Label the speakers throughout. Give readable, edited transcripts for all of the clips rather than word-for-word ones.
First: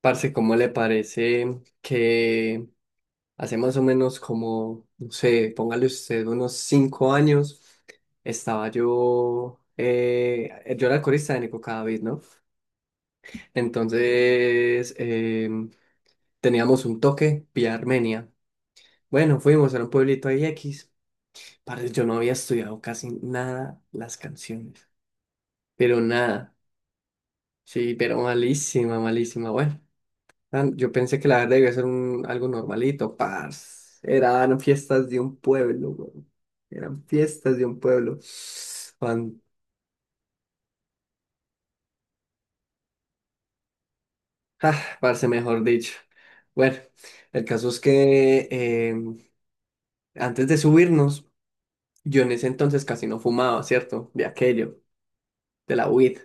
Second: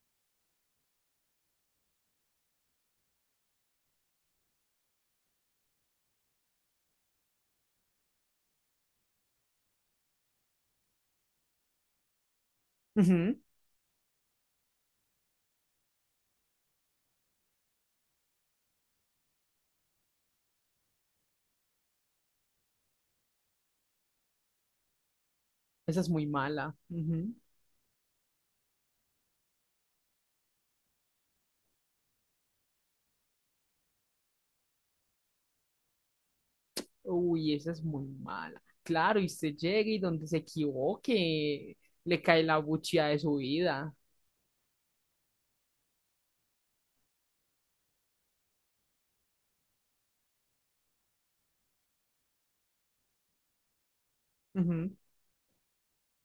Speaker 1: Parce, ¿cómo le parece que hace más o menos como, no sé, póngale usted unos 5 años, estaba yo, yo era el corista de Nico Cadavid, ¿no?
Speaker 2: Ujú.
Speaker 1: Entonces, teníamos un toque vía Armenia. Bueno, fuimos a un pueblito ahí X. Parce, yo no había estudiado casi nada las canciones, pero
Speaker 2: Esa es muy
Speaker 1: nada,
Speaker 2: mala. Ujú.
Speaker 1: sí, pero malísima, malísima, bueno. Yo pensé que la verdad iba a ser algo normalito, parce. Eran fiestas de un pueblo, weón. Eran
Speaker 2: Uy,
Speaker 1: fiestas de
Speaker 2: esa
Speaker 1: un
Speaker 2: es muy
Speaker 1: pueblo.
Speaker 2: mala. Claro, y
Speaker 1: Pan-
Speaker 2: usted llega y donde se equivoque, le cae la buchía de su vida.
Speaker 1: ah, Parce, mejor dicho. Bueno, el caso es que antes de subirnos, yo en ese entonces casi no fumaba, ¿cierto? De aquello,
Speaker 2: Ujú,
Speaker 1: de la weed.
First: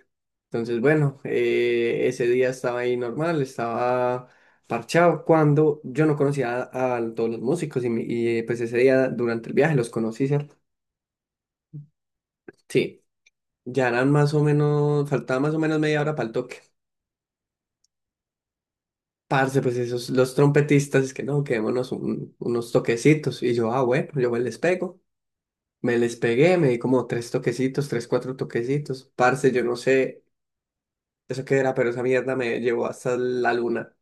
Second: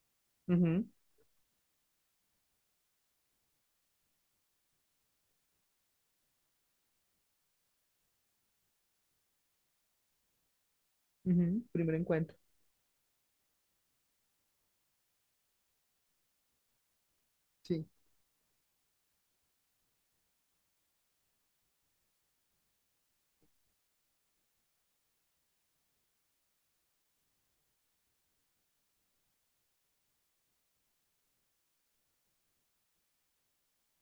Speaker 1: Entonces,
Speaker 2: ujú,
Speaker 1: bueno, ese día estaba ahí normal, estaba parchado cuando yo no conocía a todos los músicos y pues ese día durante el viaje los conocí, ¿cierto?
Speaker 2: ujú, primer encuentro.
Speaker 1: Sí, ya eran más o menos, faltaba más o menos media hora para el toque.
Speaker 2: Sí.
Speaker 1: Parce, pues esos, los trompetistas, es que no, quedémonos unos toquecitos. Y yo, ah, bueno, yo me les pego. Me les pegué, me di como tres toquecitos, tres, cuatro toquecitos. Parce, yo no sé eso qué era, pero esa mierda me llevó hasta la luna.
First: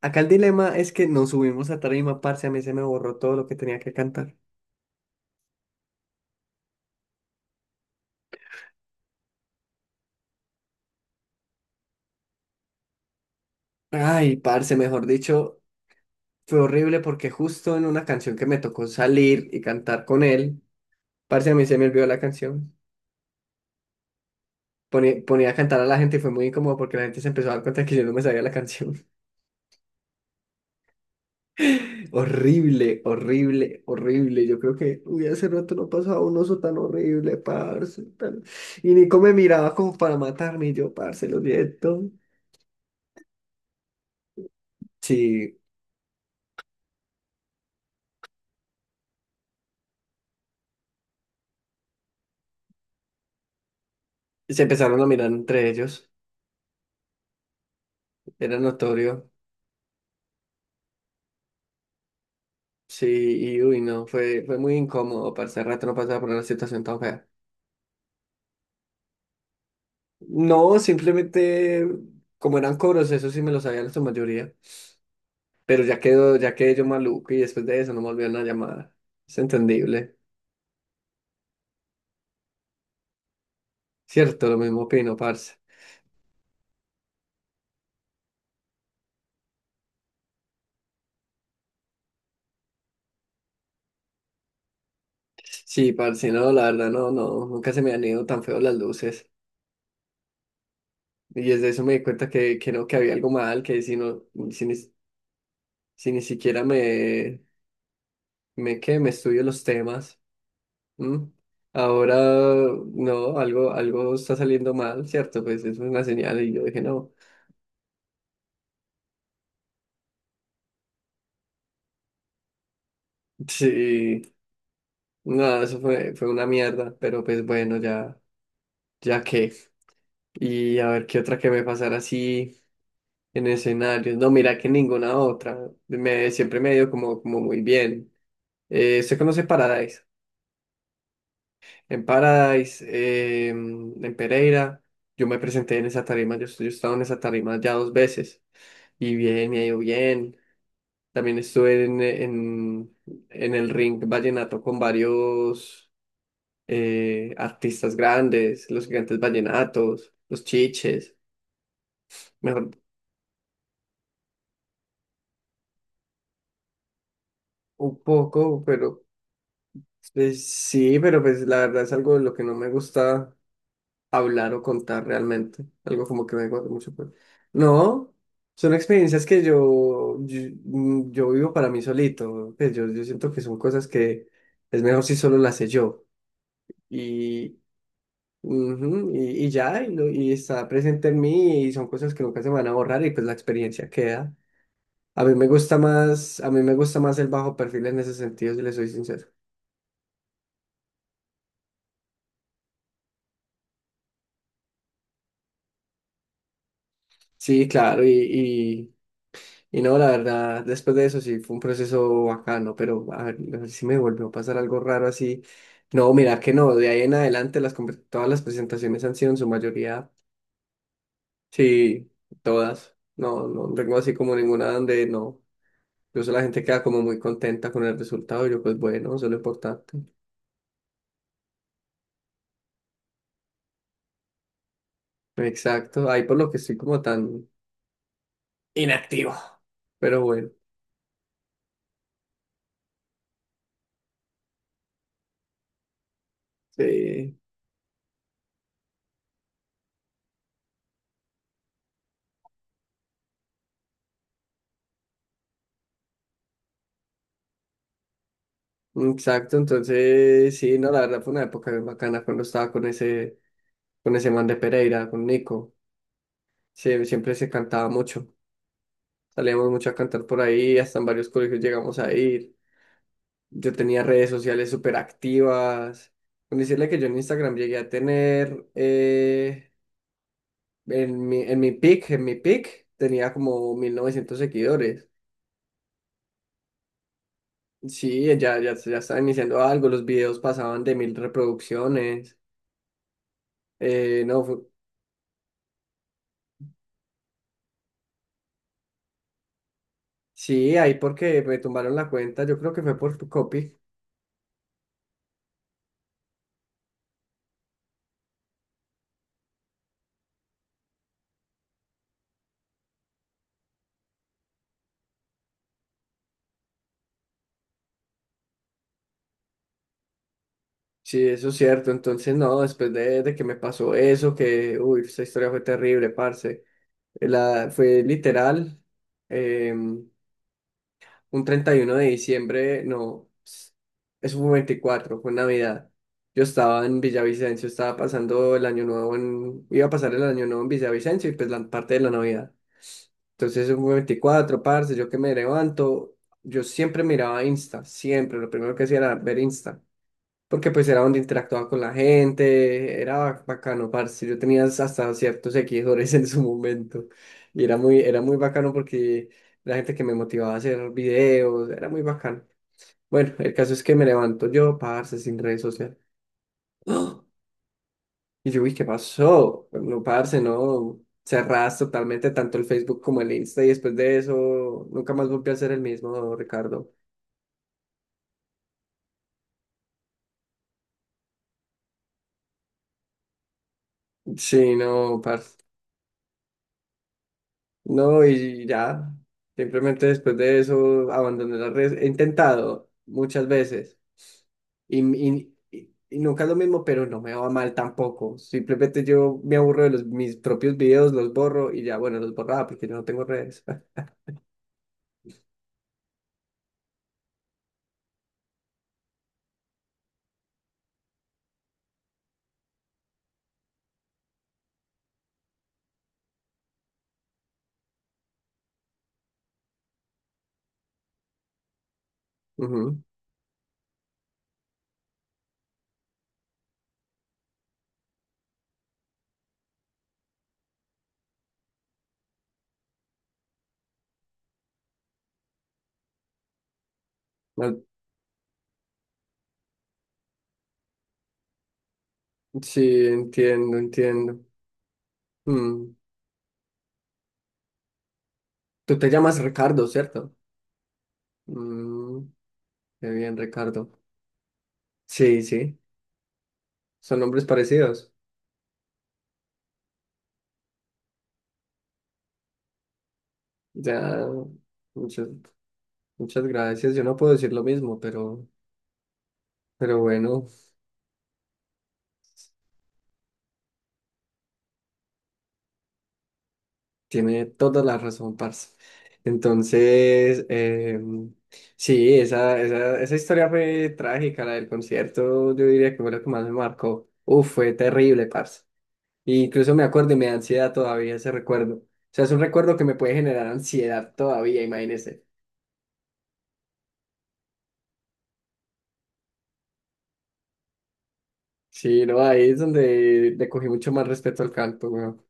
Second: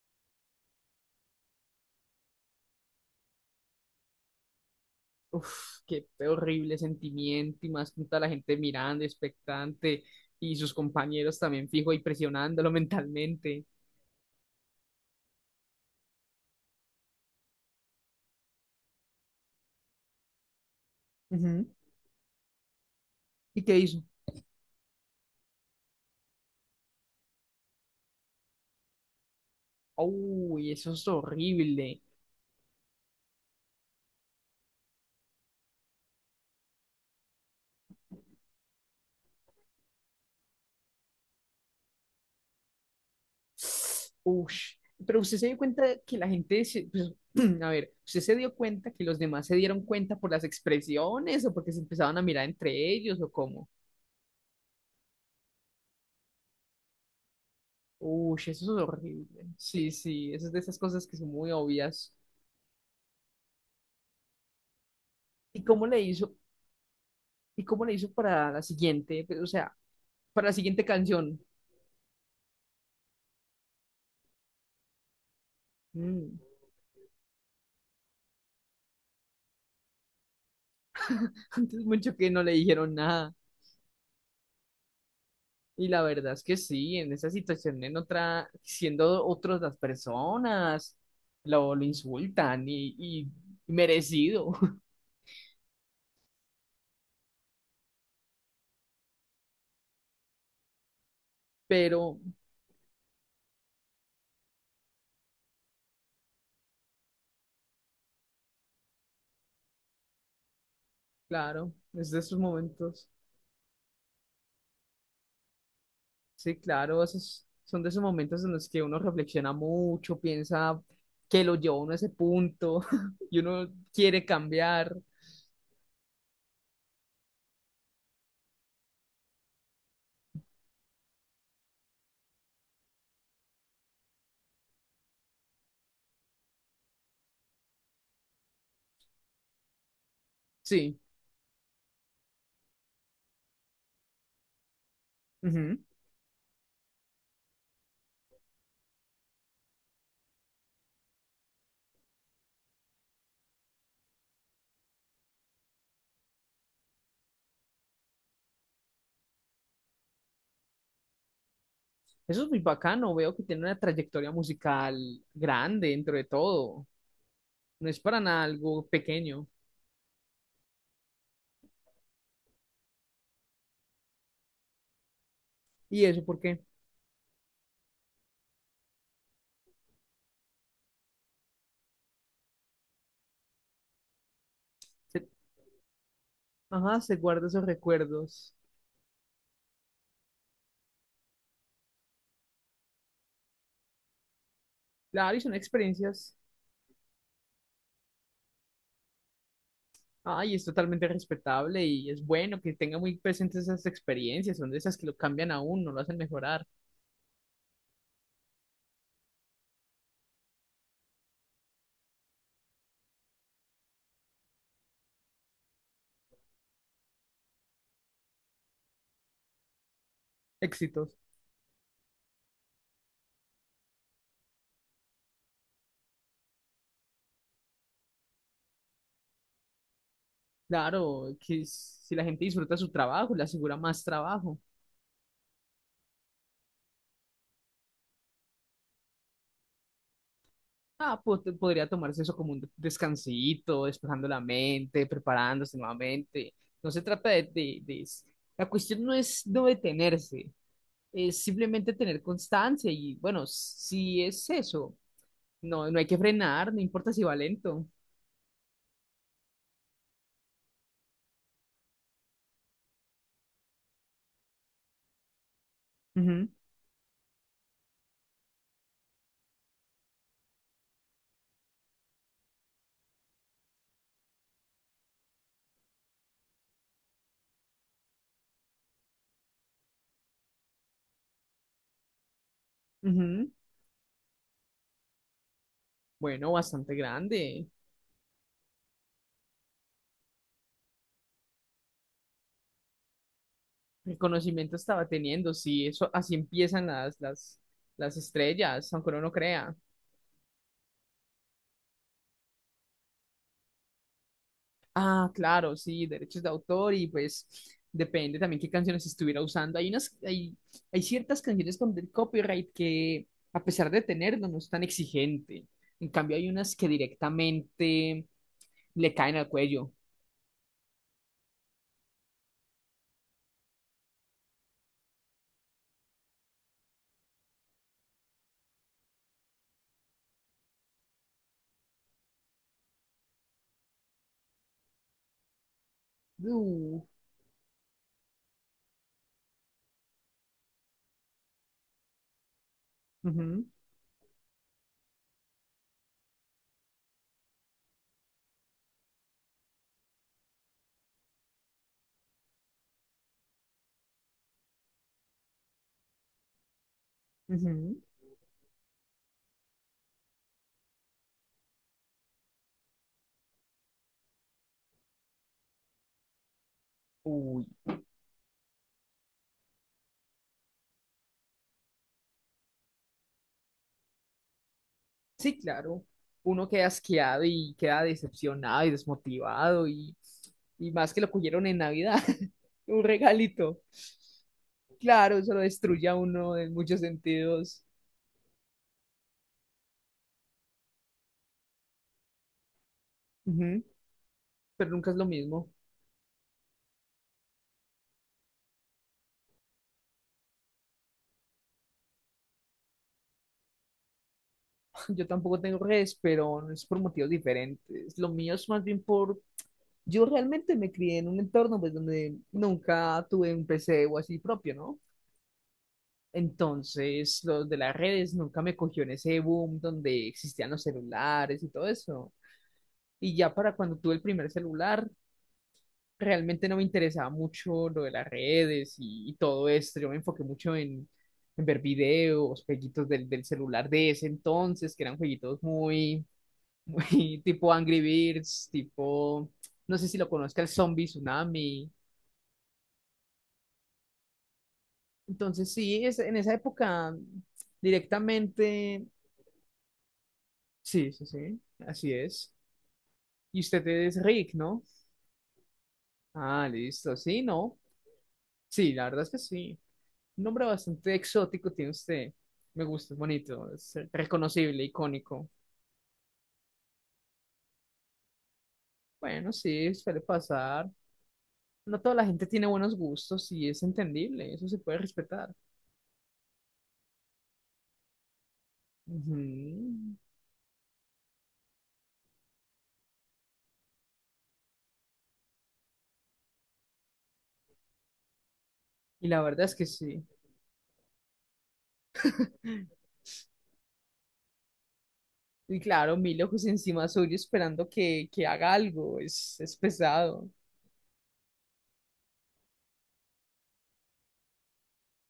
Speaker 1: Acá el dilema es que nos subimos a tarima, parce, a mí se me borró todo lo que tenía que cantar.
Speaker 2: Uf, qué horrible sentimiento. Y más con toda la gente mirando, expectante, y sus compañeros también fijo y presionándolo mentalmente.
Speaker 1: Ay, parce, mejor dicho, fue horrible porque justo en una canción que me tocó salir y cantar con él, parce, a mí
Speaker 2: Ujú.
Speaker 1: se me olvidó la canción.
Speaker 2: ¿Y qué hizo?
Speaker 1: Ponía a cantar a la gente y fue muy incómodo porque la gente se empezó a dar cuenta que yo no me sabía la canción.
Speaker 2: Uy, eso es horrible.
Speaker 1: Horrible, horrible, horrible. Yo creo que, uy, hace rato no pasaba un oso tan horrible, parce. Y Nico me miraba como para matarme y yo, parce, lo siento.
Speaker 2: Ush. Pero usted se
Speaker 1: Sí,
Speaker 2: dio cuenta que la gente, se- pues, a ver, usted se dio cuenta que los demás se dieron cuenta por las expresiones o porque se empezaban a mirar entre ellos o cómo.
Speaker 1: se empezaron a mirar entre ellos.
Speaker 2: Ush,
Speaker 1: Era
Speaker 2: eso es
Speaker 1: notorio.
Speaker 2: horrible. Sí, sí, eso es de esas cosas que son muy obvias.
Speaker 1: Sí, y uy, no, fue muy incómodo, parce.
Speaker 2: ¿Y
Speaker 1: Hace rato
Speaker 2: cómo
Speaker 1: no
Speaker 2: le
Speaker 1: pasaba por
Speaker 2: hizo?
Speaker 1: una situación tan fea.
Speaker 2: ¿Y cómo le hizo para la siguiente? Pues, o sea, para la
Speaker 1: No,
Speaker 2: siguiente canción.
Speaker 1: simplemente, como eran coros, eso sí me lo sabía en su mayoría. Pero
Speaker 2: Mm.
Speaker 1: ya quedé yo maluco y después de eso no me volvieron a llamar. Es entendible.
Speaker 2: Antes mucho que no le dijeron nada.
Speaker 1: Cierto, lo mismo opino, parce.
Speaker 2: Y la verdad es que sí, en esa situación, en otra, siendo otras las personas, lo insultan y merecido.
Speaker 1: Sí, parce, no, la verdad, no, no, nunca se me han ido tan feo las luces. Y desde eso me di
Speaker 2: Pero,
Speaker 1: cuenta que no, que había algo mal, que si no, si ni, si ni siquiera qué me estudio los temas, ¿m?
Speaker 2: claro, es
Speaker 1: Ahora,
Speaker 2: de esos momentos.
Speaker 1: no, algo está saliendo mal, ¿cierto? Pues eso es una señal y
Speaker 2: Sí,
Speaker 1: yo dije,
Speaker 2: claro,
Speaker 1: no,
Speaker 2: esos son de esos momentos en los que uno reflexiona mucho, piensa que lo llevó uno a ese punto y uno
Speaker 1: sí,
Speaker 2: quiere cambiar.
Speaker 1: no, fue una mierda, pero pues bueno, ya qué. Y a ver qué otra que me pasara así en escenarios. No, mira que ninguna otra. Siempre me ha ido como, como muy bien. ¿usted conoce Paradise?
Speaker 2: Sí,
Speaker 1: En Paradise, en Pereira, yo me presenté
Speaker 2: ujú.
Speaker 1: en esa tarima. Yo he estado en esa tarima ya dos veces. Y bien, me ha ido bien. También estuve en el ring vallenato con varios artistas grandes, los gigantes vallenatos, los chiches.
Speaker 2: Eso es muy
Speaker 1: Mejor
Speaker 2: bacano. Veo que tiene una trayectoria musical grande dentro de todo. No
Speaker 1: un
Speaker 2: es para nada
Speaker 1: poco,
Speaker 2: algo
Speaker 1: pero
Speaker 2: pequeño.
Speaker 1: pues sí, pero pues la verdad es algo de lo que no me gusta hablar o contar realmente.
Speaker 2: ¿Y
Speaker 1: Algo
Speaker 2: eso
Speaker 1: como que me
Speaker 2: porque?
Speaker 1: gusta mucho. Pues. No, son experiencias que yo vivo para mí solito. Pues yo siento que son cosas que es mejor si
Speaker 2: Se,
Speaker 1: solo las sé yo.
Speaker 2: ajá, se guarda
Speaker 1: Y,
Speaker 2: esos recuerdos.
Speaker 1: ujú, y ya, y, lo- y está presente en mí y son cosas que nunca se me van a borrar y pues la experiencia queda. A mí
Speaker 2: Claro, y
Speaker 1: me
Speaker 2: son
Speaker 1: gusta
Speaker 2: experiencias.
Speaker 1: más, a mí me gusta más el bajo perfil en ese sentido, si le soy sincero.
Speaker 2: Ah, y es totalmente respetable y es bueno que tenga muy presentes esas experiencias. Son de esas que lo cambian a uno, lo hacen mejorar.
Speaker 1: Sí, claro, y no, la verdad, después de eso sí fue un proceso bacano, pero a ver si me volvió a pasar algo raro así. No, mira que no, de ahí en adelante todas las presentaciones han sido en su mayoría,
Speaker 2: Éxitos.
Speaker 1: sí, todas. No, no tengo así como ninguna donde no. Incluso la gente queda como muy contenta con el resultado y yo pues bueno, eso es lo importante.
Speaker 2: Claro, que s- si la gente disfruta su trabajo, le asegura más trabajo.
Speaker 1: Exacto, ahí por lo que estoy como tan inactivo, pero bueno,
Speaker 2: Ah, po- podría tomarse eso como un descansito, despejando la mente, preparándose nuevamente. No se trata
Speaker 1: sí,
Speaker 2: de s- la cuestión no es no detenerse, es simplemente tener constancia y bueno, si es eso, no, no hay que frenar, no importa si va lento.
Speaker 1: exacto, entonces sí, no, la verdad fue una época bien bacana cuando estaba con ese man de Pereira, con Nico.
Speaker 2: Ujú,
Speaker 1: Siempre se cantaba mucho. Salíamos mucho a cantar por ahí, hasta en varios colegios llegamos a ir. Yo tenía redes sociales súper activas. Con decirle que yo en Instagram llegué a tener, en mi, en mi pic, tenía
Speaker 2: ujú.
Speaker 1: como 1.900 seguidores.
Speaker 2: Bueno, bastante grande.
Speaker 1: Sí, ya estaba iniciando algo, los videos pasaban de 1.000 reproducciones.
Speaker 2: El
Speaker 1: No, fue-
Speaker 2: conocimiento estaba teniendo, sí, eso así empiezan las estrellas, aunque uno no crea.
Speaker 1: Sí, ahí porque me tumbaron la cuenta, yo creo que fue por copy.
Speaker 2: Ah, claro, sí, derechos de autor y pues depende también qué canciones estuviera usando. Hay unas, hay ciertas canciones con del copyright que a pesar de tenerlo no es tan exigente. En cambio hay unas que directamente le caen al cuello.
Speaker 1: Sí, eso es cierto. Entonces, no, después de que me pasó eso, que, uy, esa historia fue terrible, parce. Fue literal, un 31 de diciembre, no, eso fue un 24 fue Navidad. Yo estaba en
Speaker 2: Uh,
Speaker 1: Villavicencio, estaba pasando el año nuevo en, iba a pasar el año nuevo en Villavicencio y pues la parte de la Navidad.
Speaker 2: ujú,
Speaker 1: Entonces eso fue 24 parce, yo que me levanto, yo siempre miraba Insta, siempre, lo primero que hacía era ver Insta porque pues era donde interactuaba con la gente, era bacano, parce, yo tenía hasta ciertos seguidores en su momento, y
Speaker 2: ujú.
Speaker 1: era muy bacano porque la gente que me motivaba a hacer videos, era muy bacano. Bueno, el caso es que me levanto yo, parce, sin redes sociales. ¡Ah!
Speaker 2: Uy.
Speaker 1: Y yo, uy, ¿qué pasó? No, parce, no, cerraste totalmente tanto el Facebook como el Insta, y después de eso, nunca más volví a
Speaker 2: Sí,
Speaker 1: ser el
Speaker 2: claro.
Speaker 1: mismo,
Speaker 2: Uno queda
Speaker 1: Ricardo.
Speaker 2: asqueado y queda decepcionado y desmotivado y más que lo cogieron en Navidad, un regalito.
Speaker 1: Sí, no,
Speaker 2: Claro, eso lo
Speaker 1: parce.
Speaker 2: destruye a uno en muchos sentidos.
Speaker 1: No, y ya, simplemente después de eso abandoné las redes. He intentado muchas
Speaker 2: Ujú.
Speaker 1: veces
Speaker 2: Pero
Speaker 1: y,
Speaker 2: nunca es lo
Speaker 1: y-
Speaker 2: mismo.
Speaker 1: y- y nunca es lo mismo, pero no me va mal tampoco. Simplemente yo me aburro de mis propios videos, los borro y ya, bueno, los borraba porque yo no tengo redes.
Speaker 2: Yo tampoco tengo redes, pero no es por motivos diferentes. Lo mío es más bien por... yo realmente me crié en un entorno pues, donde nunca tuve un PC o así propio, ¿no? Entonces, los de las redes nunca me cogió en ese boom donde existían los celulares y todo eso.
Speaker 1: Ujú.
Speaker 2: Y ya para cuando tuve el primer celular, realmente no me interesaba mucho lo de las redes y todo esto. Yo me enfoqué mucho en ver videos, jueguitos del, del celular de ese entonces, que eran jueguitos muy, muy tipo
Speaker 1: Ah,
Speaker 2: Angry Birds, tipo, no sé si lo conozca, el Zombie Tsunami.
Speaker 1: sí, entiendo, entiendo.
Speaker 2: Entonces,
Speaker 1: Mm.
Speaker 2: sí, es, en esa época
Speaker 1: Tú
Speaker 2: directamente,
Speaker 1: te llamas Ricardo, ¿cierto?
Speaker 2: sí, sí, sí, así
Speaker 1: Mm,
Speaker 2: es.
Speaker 1: qué bien,
Speaker 2: Y usted
Speaker 1: Ricardo.
Speaker 2: es Rick, ¿no?
Speaker 1: Sí, sí,
Speaker 2: Ah, listo.
Speaker 1: son
Speaker 2: Sí,
Speaker 1: nombres
Speaker 2: ¿no?
Speaker 1: parecidos.
Speaker 2: Sí, la verdad es que sí. Un nombre bastante exótico tiene usted. Me gusta, es bonito, es
Speaker 1: Ya,
Speaker 2: reconocible,
Speaker 1: muchas,
Speaker 2: icónico.
Speaker 1: muchas gracias. Yo no puedo decir lo mismo,
Speaker 2: Bueno, sí,
Speaker 1: pero
Speaker 2: suele
Speaker 1: bueno,
Speaker 2: pasar. No toda la gente tiene buenos gustos y es entendible, eso se puede respetar.
Speaker 1: tiene toda la razón, parce.
Speaker 2: Ujú.
Speaker 1: Entonces, sí, esa historia fue trágica, la del concierto, yo diría que fue lo que más me marcó. Uf, fue terrible, parce.
Speaker 2: Y la
Speaker 1: Y
Speaker 2: verdad
Speaker 1: incluso
Speaker 2: es
Speaker 1: me
Speaker 2: que
Speaker 1: acuerdo y
Speaker 2: sí.
Speaker 1: me da ansiedad todavía ese recuerdo. O sea, es un recuerdo que me puede generar ansiedad todavía, imagínese.
Speaker 2: Y claro, mil ojos encima suyo esperando que haga algo, es pesado.
Speaker 1: Sí, no, ahí es donde le cogí mucho más respeto al canto, weón.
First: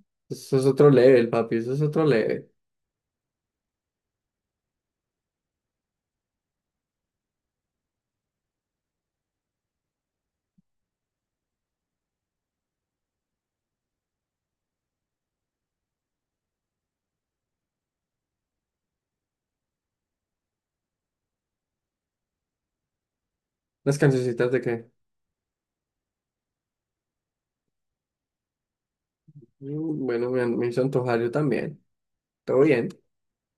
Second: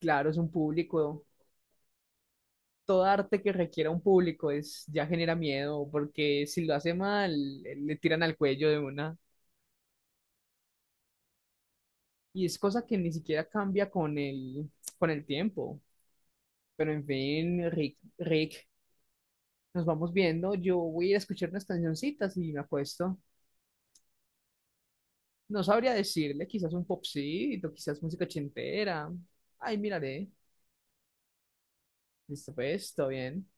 Speaker 2: Claro, es un
Speaker 1: Eso es otro
Speaker 2: público,
Speaker 1: level, papi, eso es otro level.
Speaker 2: todo arte que requiera un público es, ya genera miedo, porque si lo hace mal, le tiran al cuello de una. Y es cosa que ni siquiera cambia con el tiempo. Pero en fin, Rick, Rick, nos vamos viendo. Yo voy a ir a escuchar unas cancioncitas y me acuesto.
Speaker 1: Las cancioncitas de que,
Speaker 2: No sabría decirle, quizás un popcito, quizás música ochentera. Ay,
Speaker 1: mm,
Speaker 2: miraré.
Speaker 1: bueno, me hizo antojar yo también.
Speaker 2: Listo,
Speaker 1: Todo bien.
Speaker 2: pues, todo bien.